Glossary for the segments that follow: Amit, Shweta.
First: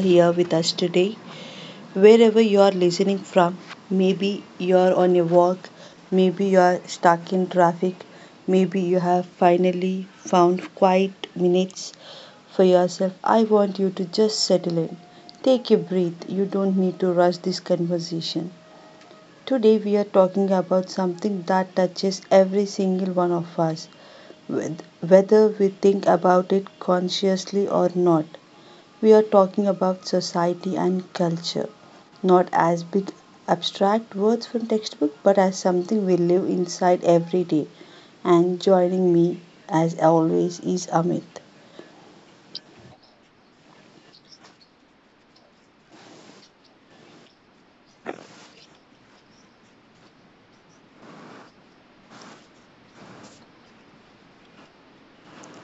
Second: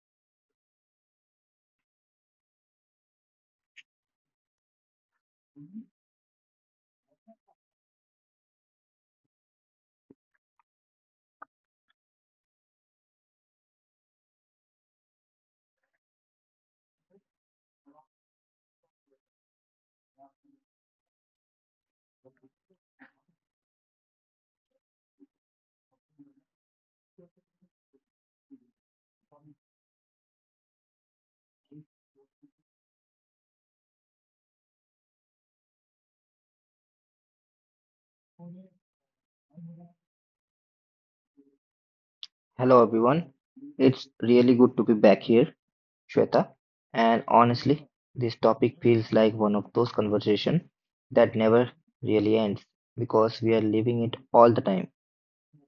here with us today. Wherever you are listening from, maybe you are on a walk, maybe you are stuck in traffic, maybe you have finally found quiet minutes for yourself. I want you to just settle in. Take a breath. You don't need to rush this conversation. Today we are talking about something that touches every single one of us with whether we think about it consciously or not. We are talking about society and culture, not as big abstract words from textbook, but as something we live inside every day. And joining me, as always, is Amit. Hello everyone. It's really good to be back here, Shweta. And honestly, this topic feels like one of those conversations that never really ends because we are living it all the time.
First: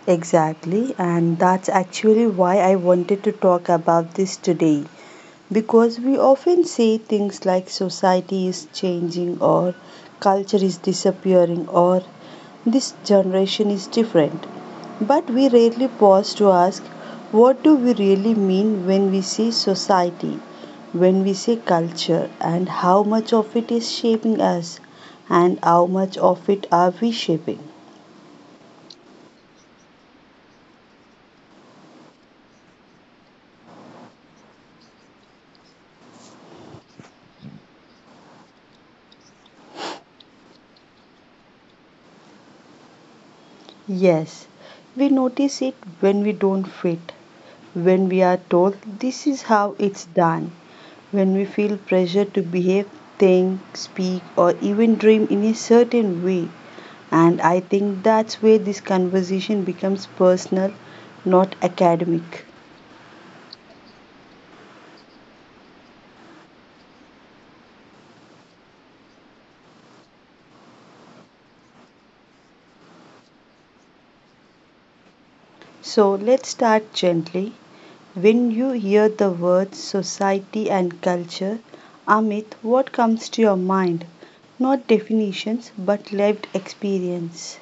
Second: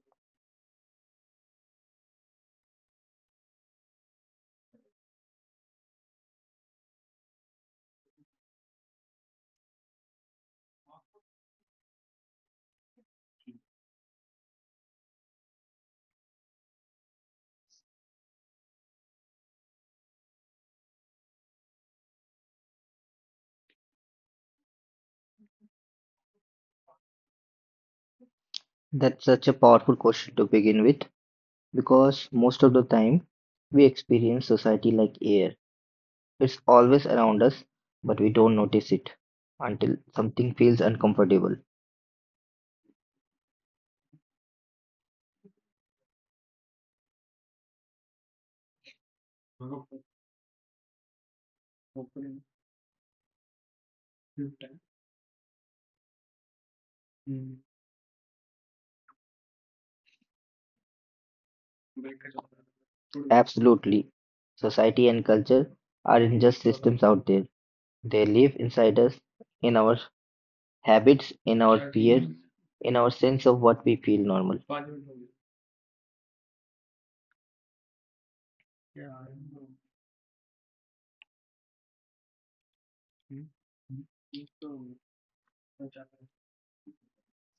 Exactly, and that's actually why I wanted to talk about this today. Because we often say things like society is changing, or culture is disappearing, or this generation is different, but we rarely pause to ask, what do we really mean when we say society, when we say culture, and how much of it is shaping us, and how much of it are we shaping? That's such a powerful question to begin with because most of the time we experience society like air. It's always around us, but we don't notice it until something feels uncomfortable. Yes, we notice it when we don't fit, when we are told this is how it's done, when we feel pressure to behave, think, speak, or even dream in a certain way. And I think that's where this conversation becomes personal, not academic. Absolutely. Society and culture aren't just systems out there. They live inside us, in our habits, in our fear, in our sense of what we feel normal. So let's start gently. When you hear the words society and culture, Amit, what comes to your mind? Not definitions, but lived experience.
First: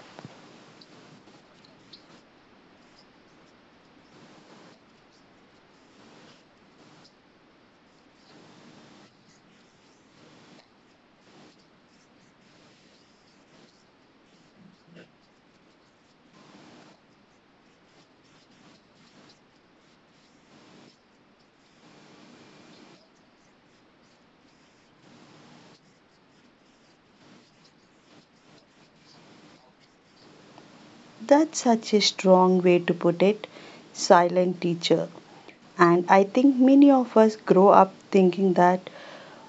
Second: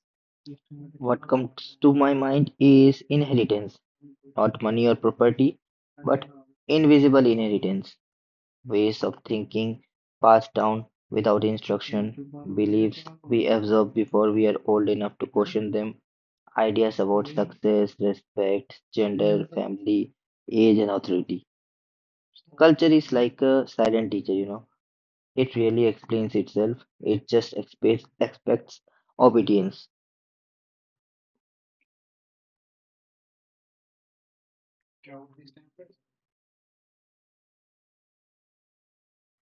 What comes to my mind is inheritance, not money or property, but invisible inheritance, ways of thinking passed down without instruction, beliefs we absorb before we are old enough to question them, ideas about success, respect, gender, family, age, and authority. Culture is like a silent teacher, you know. It really explains itself, it just expects obedience. That's such a strong way to put it, silent teacher. And I think many of us grow up thinking that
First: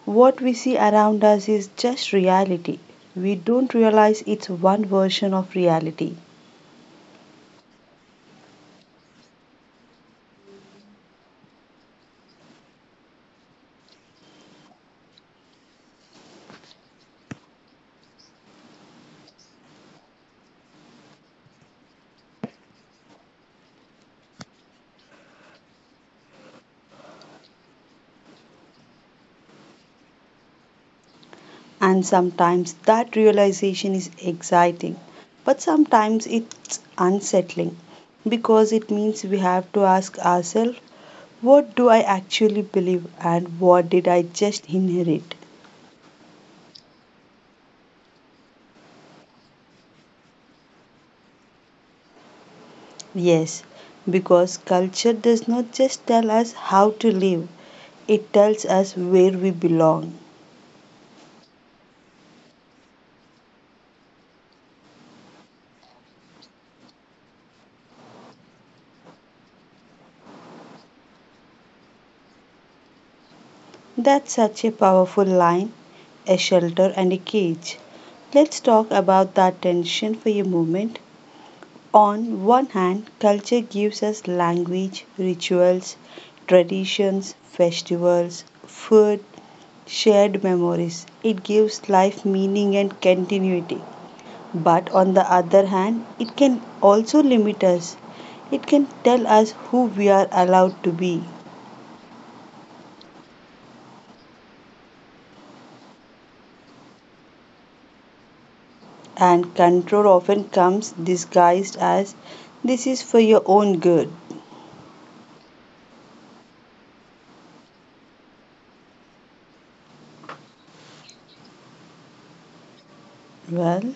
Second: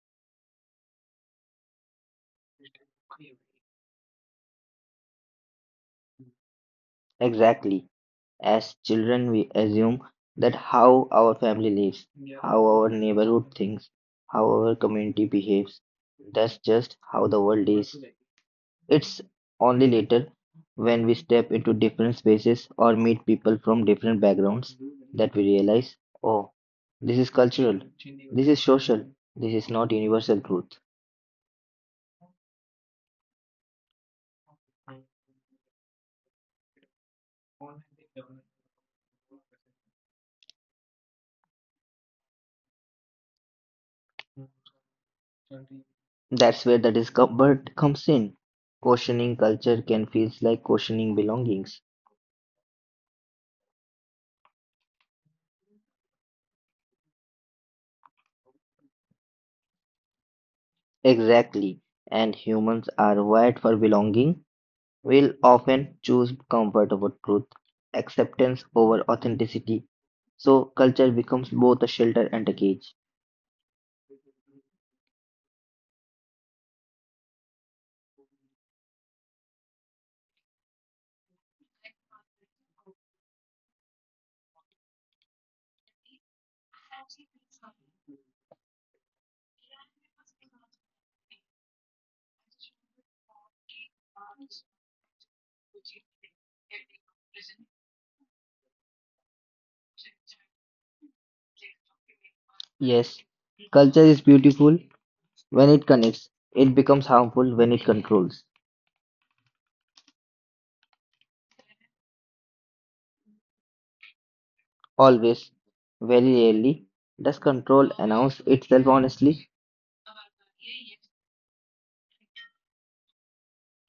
what we see around us is just reality. We don't realize it's one version of reality. Exactly. As children, we assume that how our family lives, yeah, how our neighborhood thinks, how our community behaves, that's just how the world is. It's only later when we step into different spaces or meet people from different backgrounds that we realize, oh, this is cultural, this is social, this is not universal truth. And sometimes that realization is exciting, but sometimes it's unsettling because it means we have to ask ourselves, what do I actually believe and what did I just inherit? That's where the discomfort comes in. Questioning culture can feel like questioning belongings. Yes, because culture does not just tell us how to live, it tells us where we belong. Exactly. And humans are wired for belonging. We'll often choose comfort over truth, acceptance over authenticity. So culture becomes both a shelter and a cage. That's such a powerful line, a shelter and a cage. Let's talk about that tension for a moment. On one hand, culture gives us language, rituals, traditions, festivals, food, shared memories. It gives life meaning and continuity. But on the other hand, it can also limit us. It can tell us who we are allowed to be. Yes, culture is beautiful when it connects. It becomes harmful when it controls. And control often comes disguised as this is for your own good. Always. Very rarely does control announce itself honestly. Well,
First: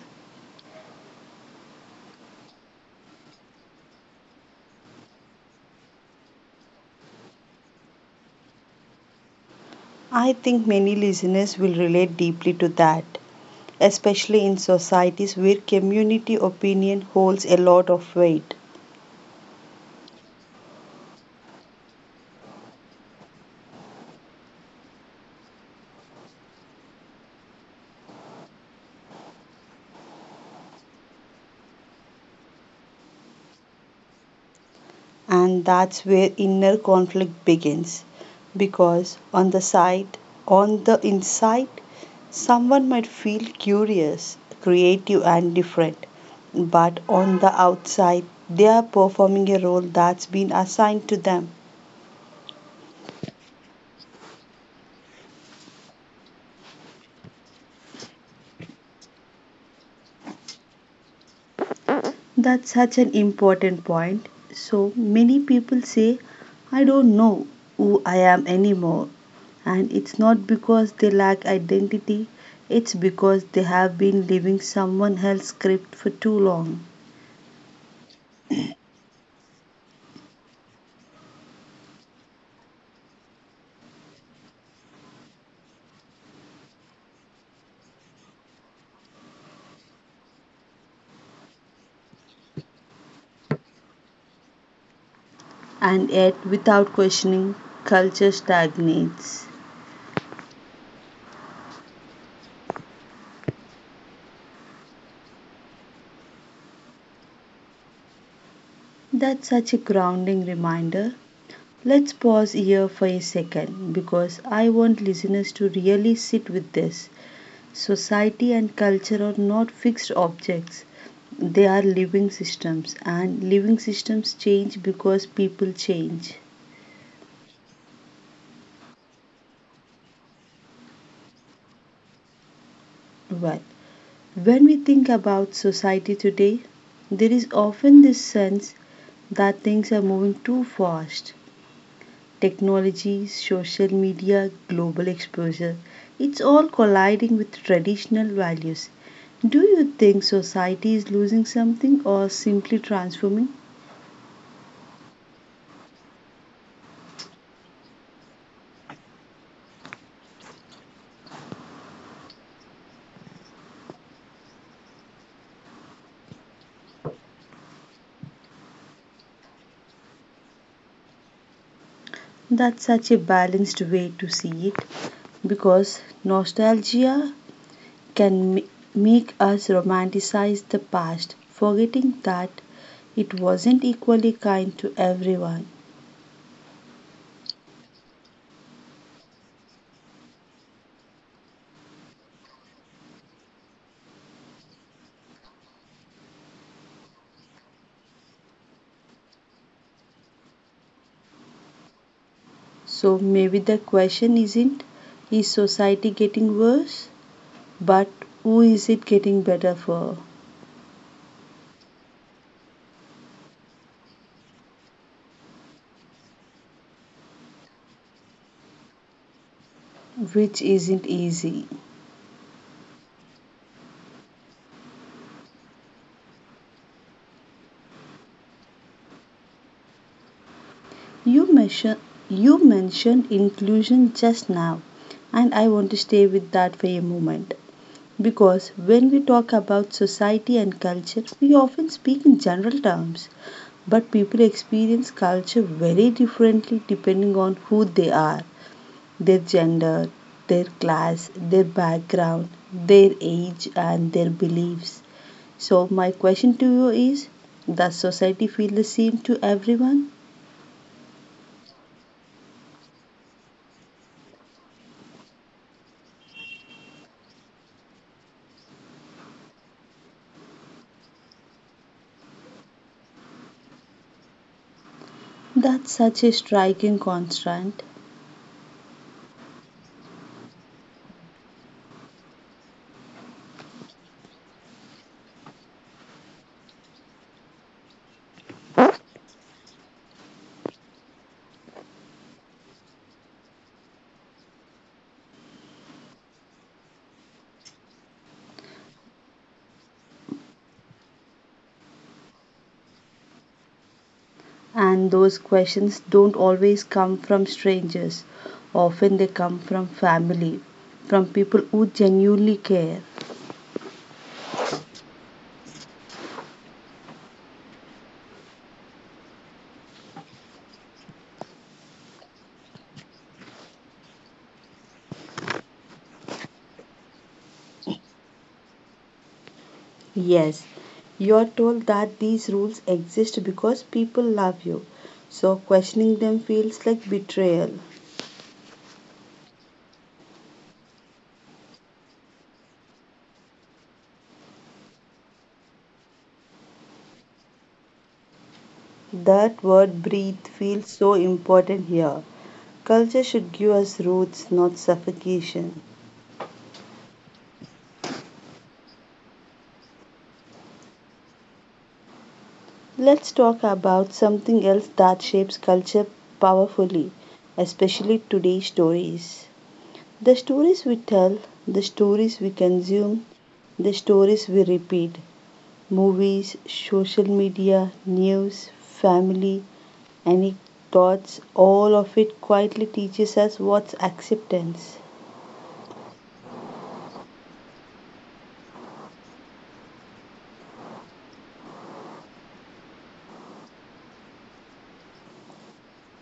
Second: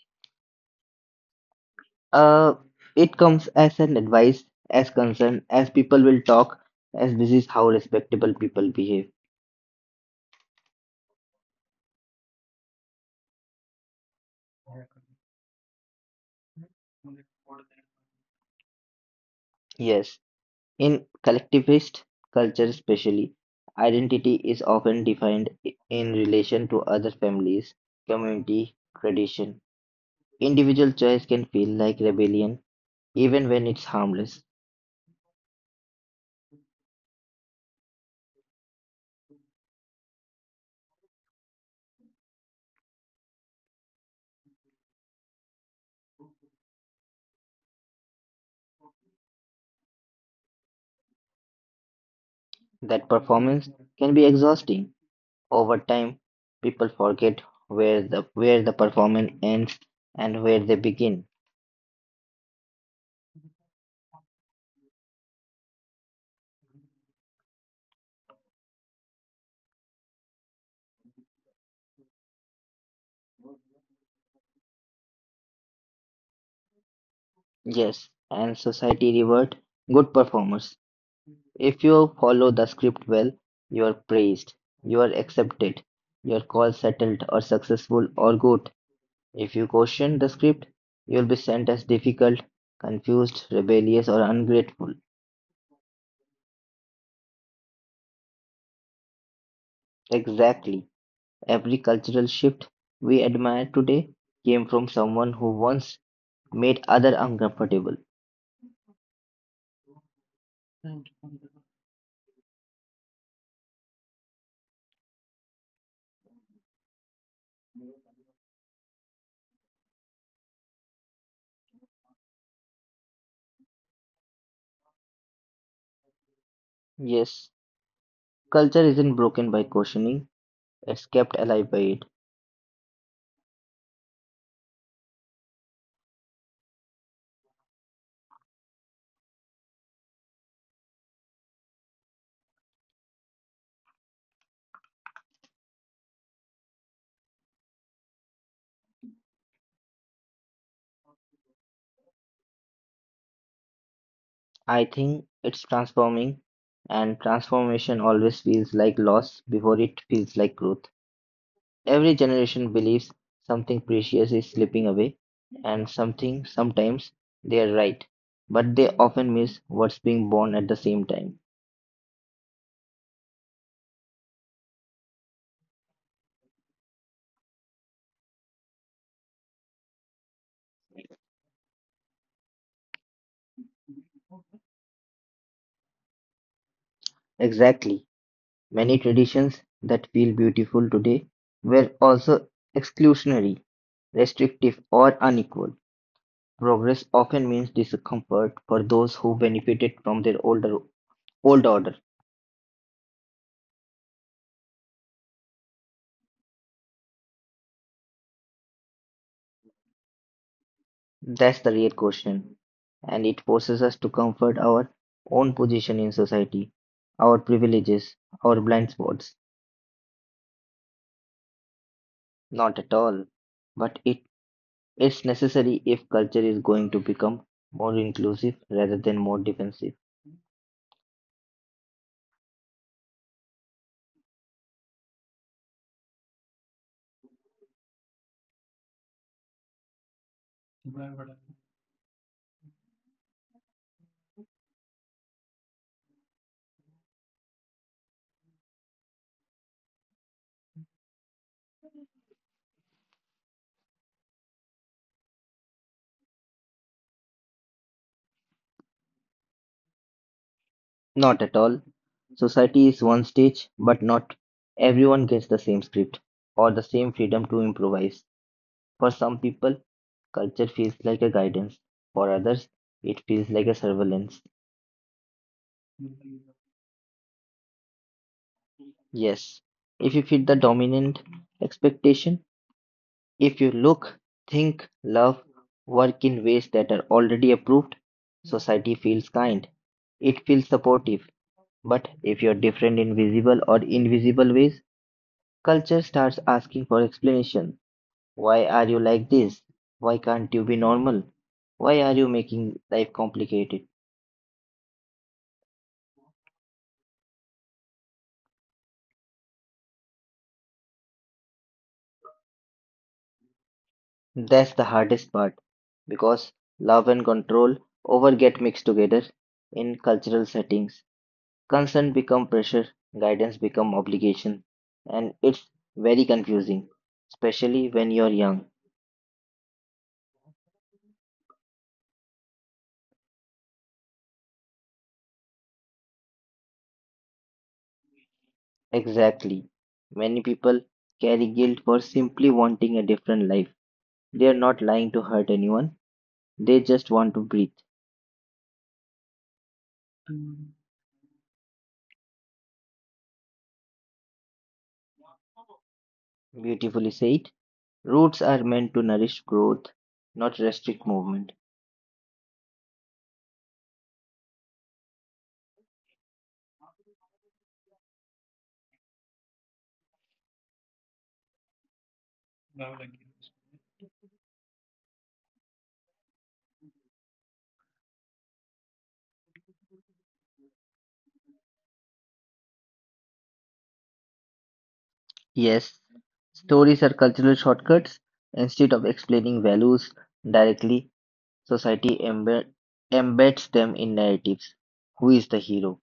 Uh, it comes as an advice, as concern, as people will talk, as this is how respectable people behave. I think many listeners will relate deeply to that, especially in societies where community opinion holds a lot of weight. Yes, in collectivist culture, especially, identity is often defined in relation to other families, community, tradition. Individual choice can feel like rebellion, even when it's harmless. And that's where inner conflict begins, because on the inside someone might feel curious, creative, and different, but on the outside they are performing a role that's been assigned to them. That performance can be exhausting. Over time, people forget where the performance ends and where they begin. That's such an important point. So many people say, I don't know who I am anymore. And it's not because they lack identity, it's because they have been living someone else's script for too long. Yes, and society reward good performers. If you follow the script well, you are praised, you are accepted, your call settled or successful or good. If you question the script, you will be sent as difficult, confused, rebellious, or ungrateful. And yet, without questioning, culture stagnates. Exactly. Every cultural shift we admire today came from someone who once made other uncomfortable. That's such a grounding reminder. Let's pause here for a second because I want listeners to really sit with this. Society and culture are not fixed objects. They are living systems, and living systems change because people change. Yes, culture isn't broken by questioning, it's kept alive by it. Well, when we think about society today, there is often this sense that things are moving too fast. Technology, social media, global exposure, it's all colliding with traditional values. Do you think society is losing something or simply transforming? I think it's transforming, and transformation always feels like loss before it feels like growth. Every generation believes something precious is slipping away, and something sometimes they are right, but they often miss what's being born at the same time. That's such a balanced way to see it, because nostalgia can ma- make us romanticize the past, forgetting that it wasn't equally kind to everyone. Exactly. Many traditions that feel beautiful today were also exclusionary, restrictive, or unequal. Progress often means discomfort for those who benefited from their older old order. So maybe the question isn't, is society getting worse, but who is it getting better for? That's the real question. And it forces us to comfort our own position in society, our privileges, our blind spots. Which isn't easy. Not at all. But it is necessary if culture is going to become more inclusive rather than more defensive. You mention you mentioned inclusion just now, and I want to stay with that for a moment. Because when we talk about society and culture, we often speak in general terms, but people experience culture very differently depending on who they are, their gender, their class, their background, their age, and their beliefs. So, my question to you is, does society feel the same to everyone? Not at all. Society is one stage, but not everyone gets the same script or the same freedom to improvise. For some people, culture feels like a guidance. For others, it feels like a surveillance. That's such a striking constant. Yes, if you fit the dominant expectation, if you look, think, love, work in ways that are already approved, society feels kind. It feels supportive. But if you're different in visible or invisible ways, culture starts asking for explanation. Why are you like this? Why can't you be normal? Why are you making life complicated? And those questions don't always come from strangers. Often they come from family, from people who genuinely care. That's the hardest part because love and control over get mixed together in cultural settings. Concern become pressure, guidance become obligation, and it's very confusing, especially when you're young. Yes, you're told that these rules exist because people love you, so questioning them feels like betrayal. Exactly. Many people carry guilt for simply wanting a different life. They are not lying to hurt anyone, they just want to breathe. That word breathe feels so important here. Culture should give us roots, not suffocation. Beautifully said. Roots are meant to nourish growth, not restrict movement. Let's talk about something else that shapes culture powerfully, especially today's stories. The stories we tell, the stories we consume, the stories we repeat, movies, social media, news, family, anecdotes, all of it quietly teaches us what's acceptance. Yes, stories are cultural shortcuts. Instead of explaining values directly, society embeds them in narratives: who is the hero,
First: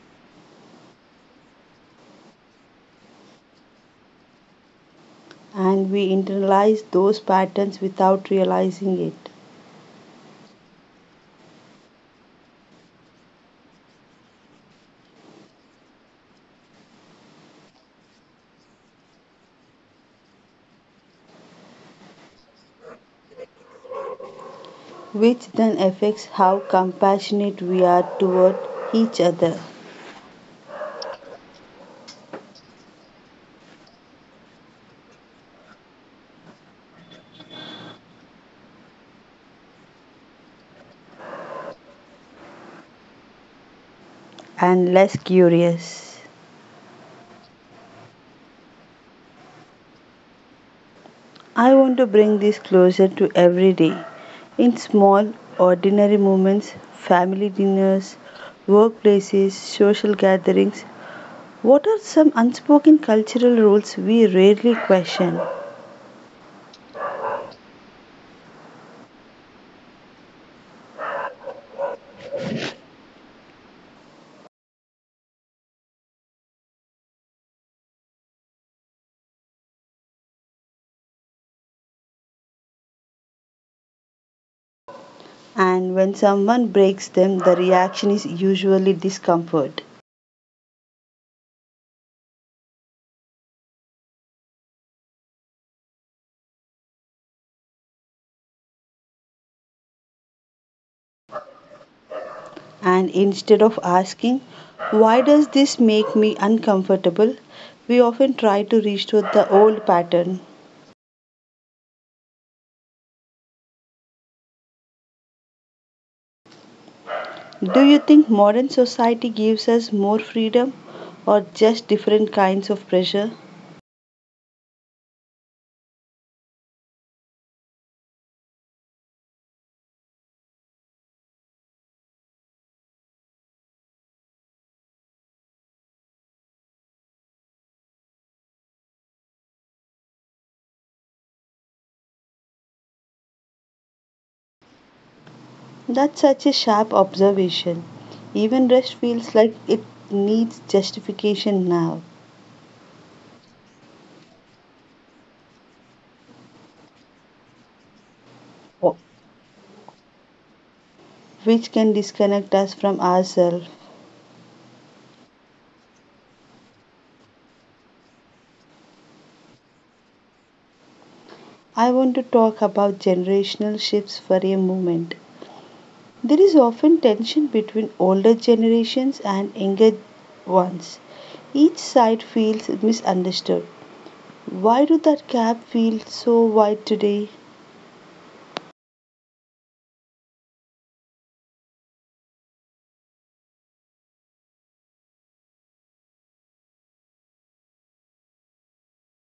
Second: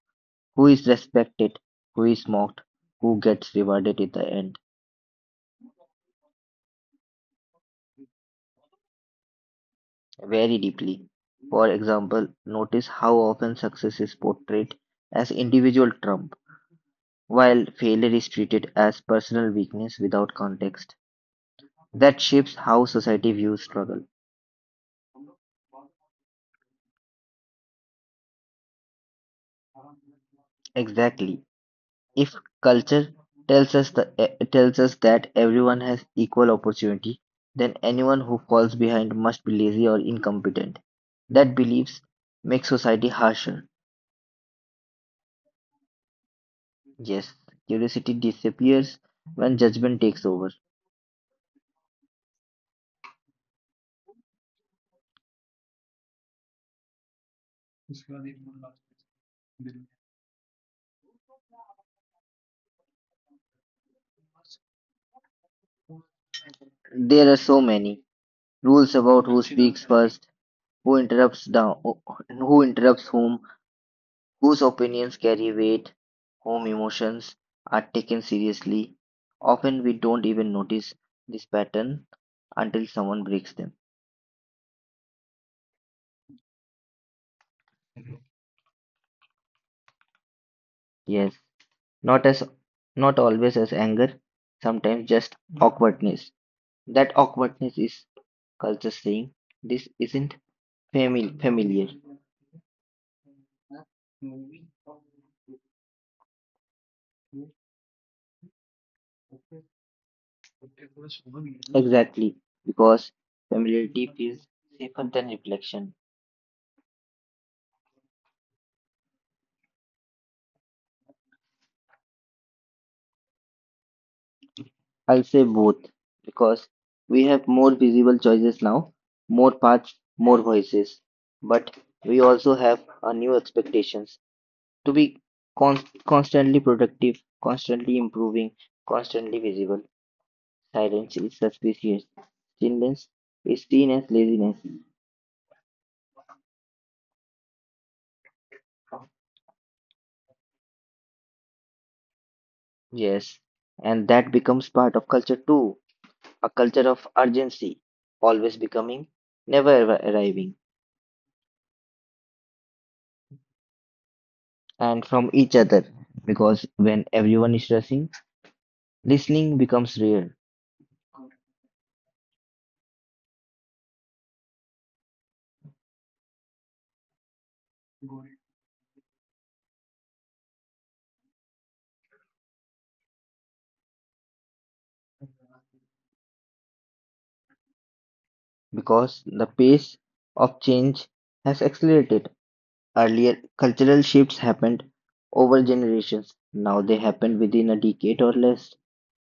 who is respected, who is mocked, who gets rewarded at the end, And we internalize those patterns without realizing it, very deeply. For example, notice how often success is portrayed as individual trump, while failure is treated as personal weakness without context. That shapes how society views struggle. which then affects how compassionate we are toward each other, Exactly. If culture tells us that everyone has equal opportunity, then anyone who falls behind must be lazy or incompetent. That beliefs make society harsher. and less curious. Yes, curiosity disappears when judgment takes over. I want to bring this closer to every day. In small, ordinary moments, family dinners, workplaces, social gatherings, what are some unspoken cultural rules we rarely question? There are so many rules about who speaks first, who interrupts down, who interrupts whom, whose opinions carry weight, whom emotions are taken seriously. Often we don't even notice this pattern until someone breaks them. And when someone breaks them, the reaction is usually discomfort. Yes, not as not always as anger, sometimes just awkwardness. That awkwardness is culture saying this isn't familiar. And instead of asking, why does this make me uncomfortable? We often try to restore the old pattern. Exactly, because familiarity feels safer than reflection. Do you think modern society gives us more freedom or just different kinds of pressure? I'll say both because we have more visible choices now, more paths, more voices, but we also have a new expectations to be constantly productive, constantly improving, constantly visible. Silence is suspicious. Stillness is seen as laziness. That's such a sharp observation. Even rest feels like it needs justification now, Yes, and that becomes part of culture too. A culture of urgency, always becoming, never ever arriving, which can disconnect us from ourselves. and from each other because when everyone is rushing listening becomes rare I want to talk about generational shifts for a moment. There is often tension between older generations and younger ones. Each side feels misunderstood. Why do that gap feel so wide today? because the pace of change has accelerated. Earlier, cultural shifts happened over generations. Now they happen within a decade or less.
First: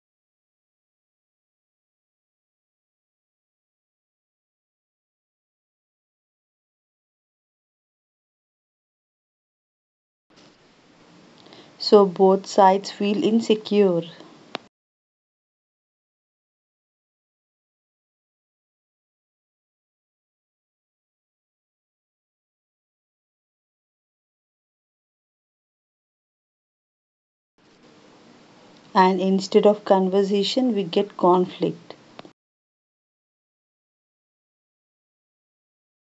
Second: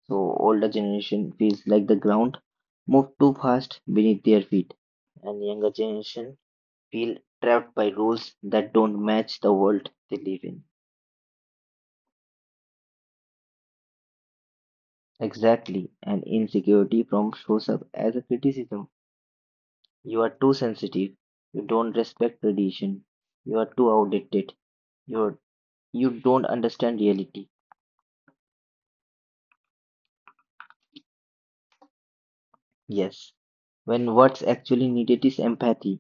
So older generation feels like the ground moved too fast beneath their feet, and younger generation feel trapped by rules that don't match the world they live in. So both sides feel insecure, Exactly, and insecurity from shows up as a criticism. You're too sensitive. You don't respect tradition. You're too outdated. You're you don't understand reality. and instead of conversation, we get conflict. Yes, when what's actually needed is empathy.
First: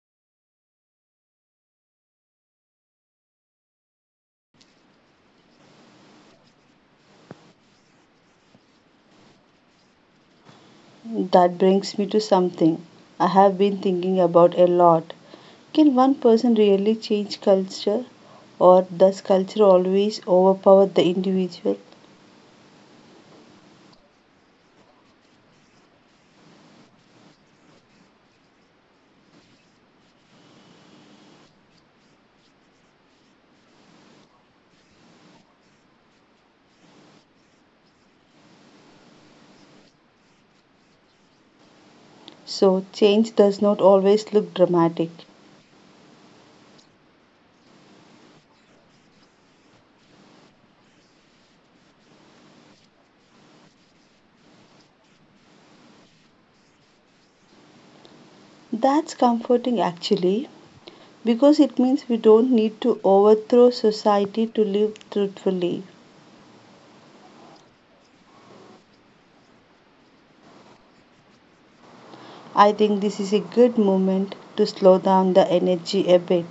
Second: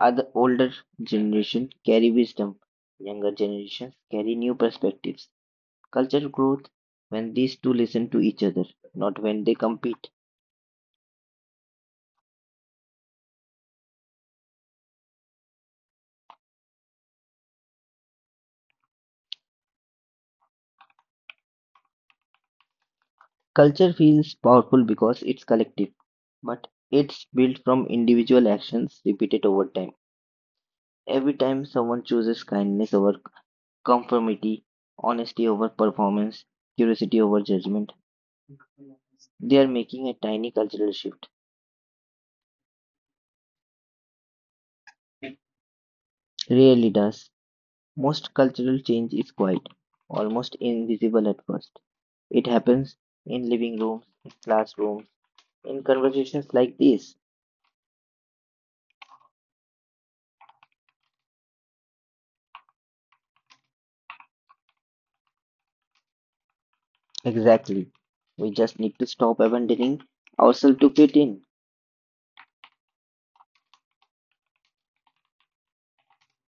Other older generation carry wisdom. Younger generations carry new perspectives. Culture growth when these two listen to each other, not when they compete. That brings me to something I have been thinking about a lot. Can one person really change culture, or does culture always overpower the individual? Culture feels powerful because it's collective, but it's built from individual actions repeated over time. Every time someone chooses kindness over conformity, honesty over performance, curiosity over judgment. They are making a tiny cultural shift. So, change does not always look dramatic. Rarely does. Most cultural change is quiet, almost invisible at first. It happens in living rooms, in classrooms, in conversations like this. That's comforting actually, because it means we don't need to overthrow society to live truthfully. Exactly. We just need to stop abandoning ourselves to fit in. I think this is a good moment to slow down the energy a bit.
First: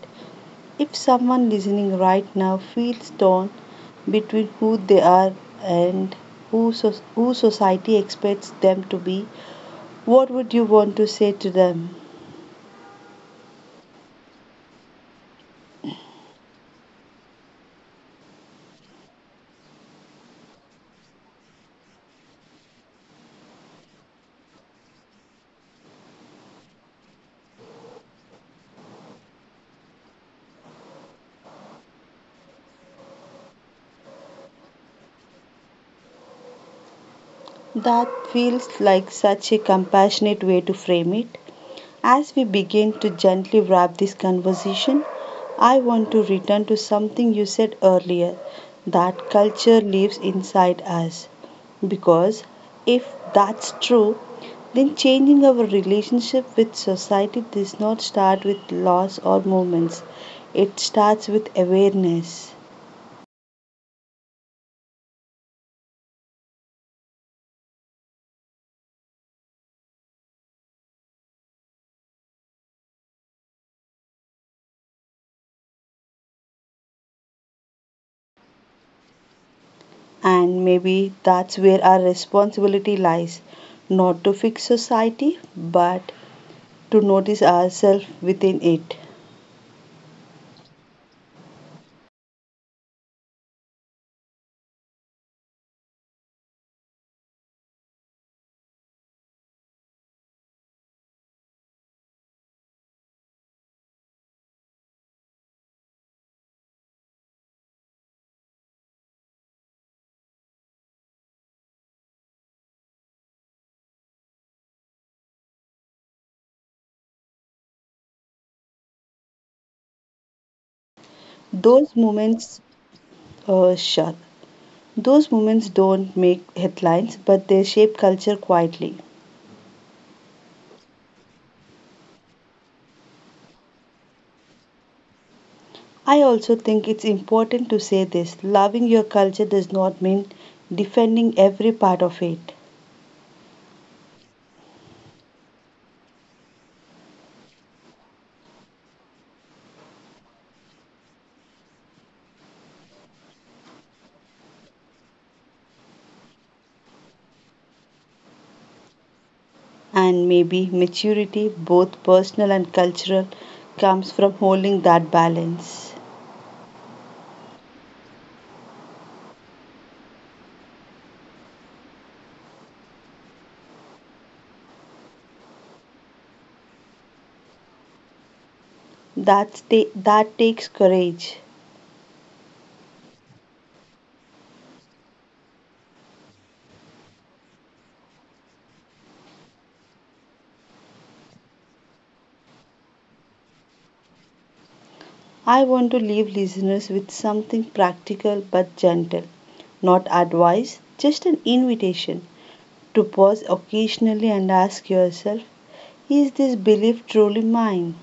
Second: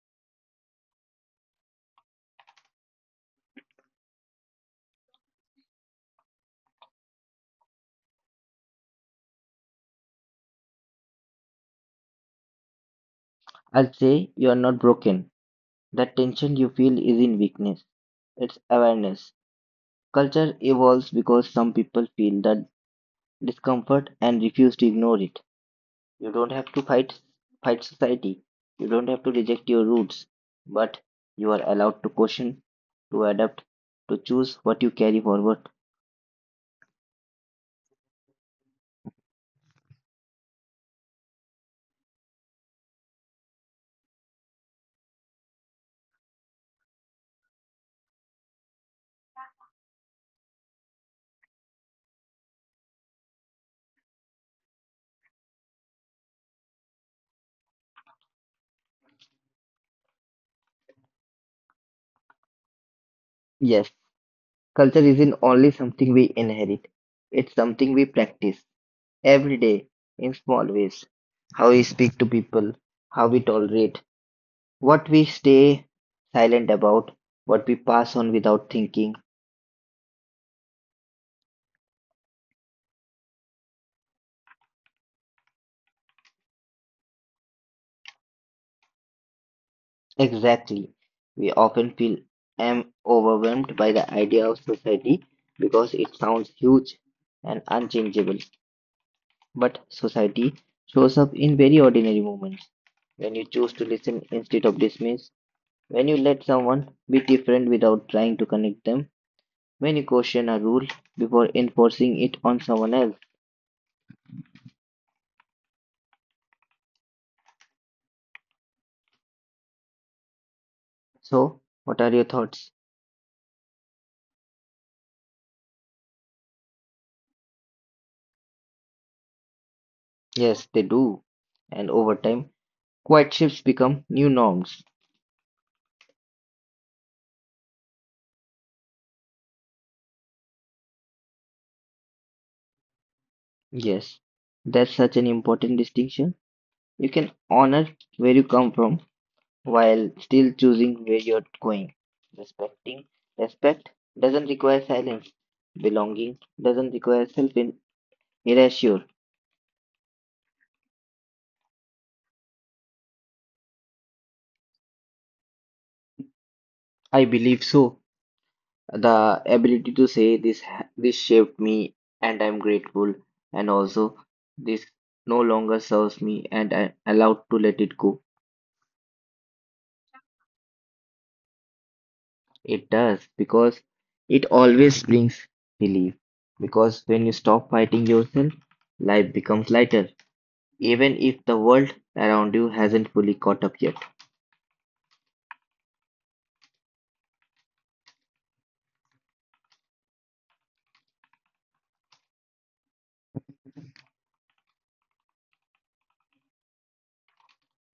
If someone listening right now feels torn between who they are and who society expects them to be, what would you want to say to them? I'll say you are not broken. That tension you feel is in weakness. It's awareness. Culture evolves because some people feel that discomfort and refuse to ignore it. You don't have to fight society. You don't have to reject your roots, but you are allowed to question, to adapt, to choose what you carry forward. That feels like such a compassionate way to frame it. As we begin to gently wrap this conversation, I want to return to something you said earlier, that culture lives inside us. Because if that's true, then changing our relationship with society does not start with laws or movements, it starts with awareness. Yes, culture isn't only something we inherit. It's something we practice every day in small ways. How we speak to people, how we tolerate, what we stay silent about, what we pass on without thinking. And maybe that's where our responsibility lies, not to fix society, but to notice ourselves within it. Exactly. We often feel am overwhelmed by the idea of society because it sounds huge and unchangeable. But society shows up in very ordinary moments. When you choose to listen instead of dismiss, when you let someone be different without trying to connect them, when you question a rule before enforcing it on someone else. So, Those what are your moments, thoughts? Sure, those moments don't make headlines, but they shape culture quietly. Yes, they do. And over time, quiet shifts become new norms. I also think it's important to say this, loving your culture does not mean defending every part of it. Yes, that's such an important distinction. You can honor where you come from while still choosing where you're going. Respecting respect doesn't require silence. Belonging doesn't require self erasure. And maybe maturity, both personal and cultural, comes from holding that balance. I believe so. The ability to say this shaped me and I'm grateful and also this no longer serves me and I'm allowed to let it go. That takes courage. It does because it always brings relief. Because when you stop fighting yourself, life becomes lighter, even if the world around you hasn't fully caught up yet. I want to leave listeners with something practical but gentle, not advice, just an invitation. To pause occasionally and ask yourself, is this belief truly mine?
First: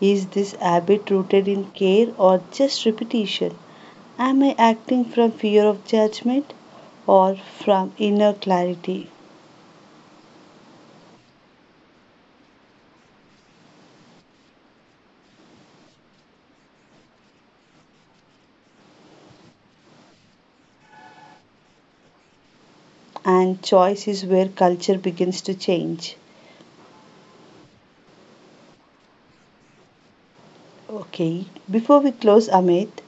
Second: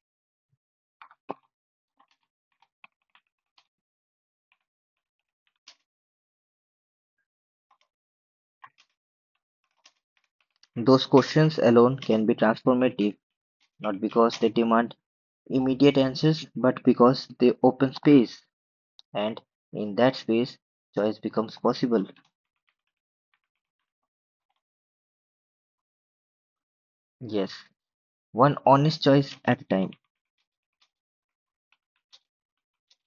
Is this habit rooted in care or just repetition? Am I acting from fear of judgment or from inner clarity? Those questions alone can be transformative, not because they demand immediate answers, but because they open space, and in that space, choice becomes possible. And choice is where culture begins to change. Yes, one honest choice at a time. Okay, before we close, Amit,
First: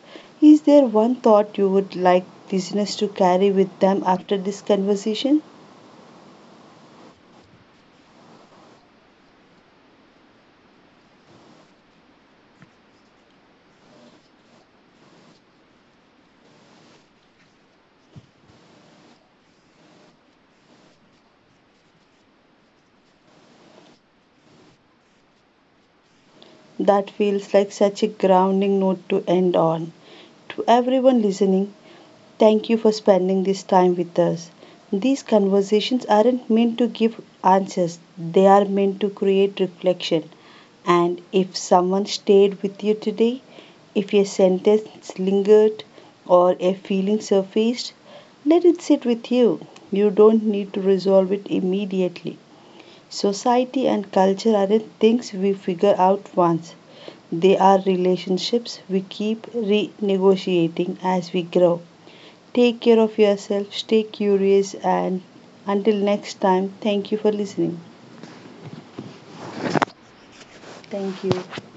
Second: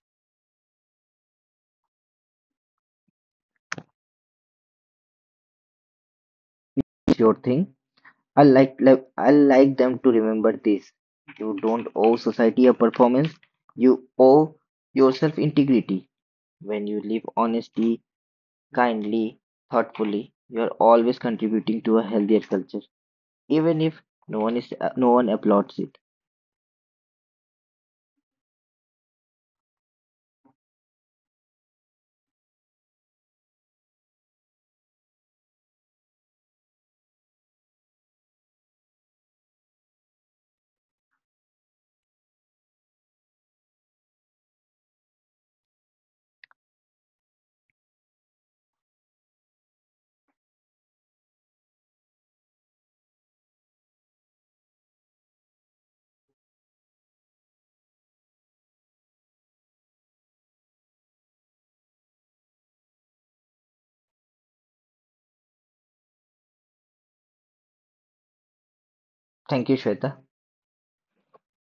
is there one thought you would like listeners to carry with them after this conversation? Sure thing. I like them to remember this. You don't owe society a performance. You owe yourself integrity. When you live honestly, kindly, thoughtfully, you are always contributing to a healthier culture, even if no one applauds it. That feels like such a grounding note to end on. To everyone listening, thank you for spending this time with us. These conversations aren't meant to give answers, they are meant to create reflection. And if someone stayed with you today, if a sentence lingered or a feeling surfaced, let it sit with you. You don't need to resolve it immediately. Society and culture aren't things we figure out once. They are relationships we keep renegotiating as we grow. Take care of yourself, stay curious, and until next time, thank you for listening. Thank you, Shweta. Thank you.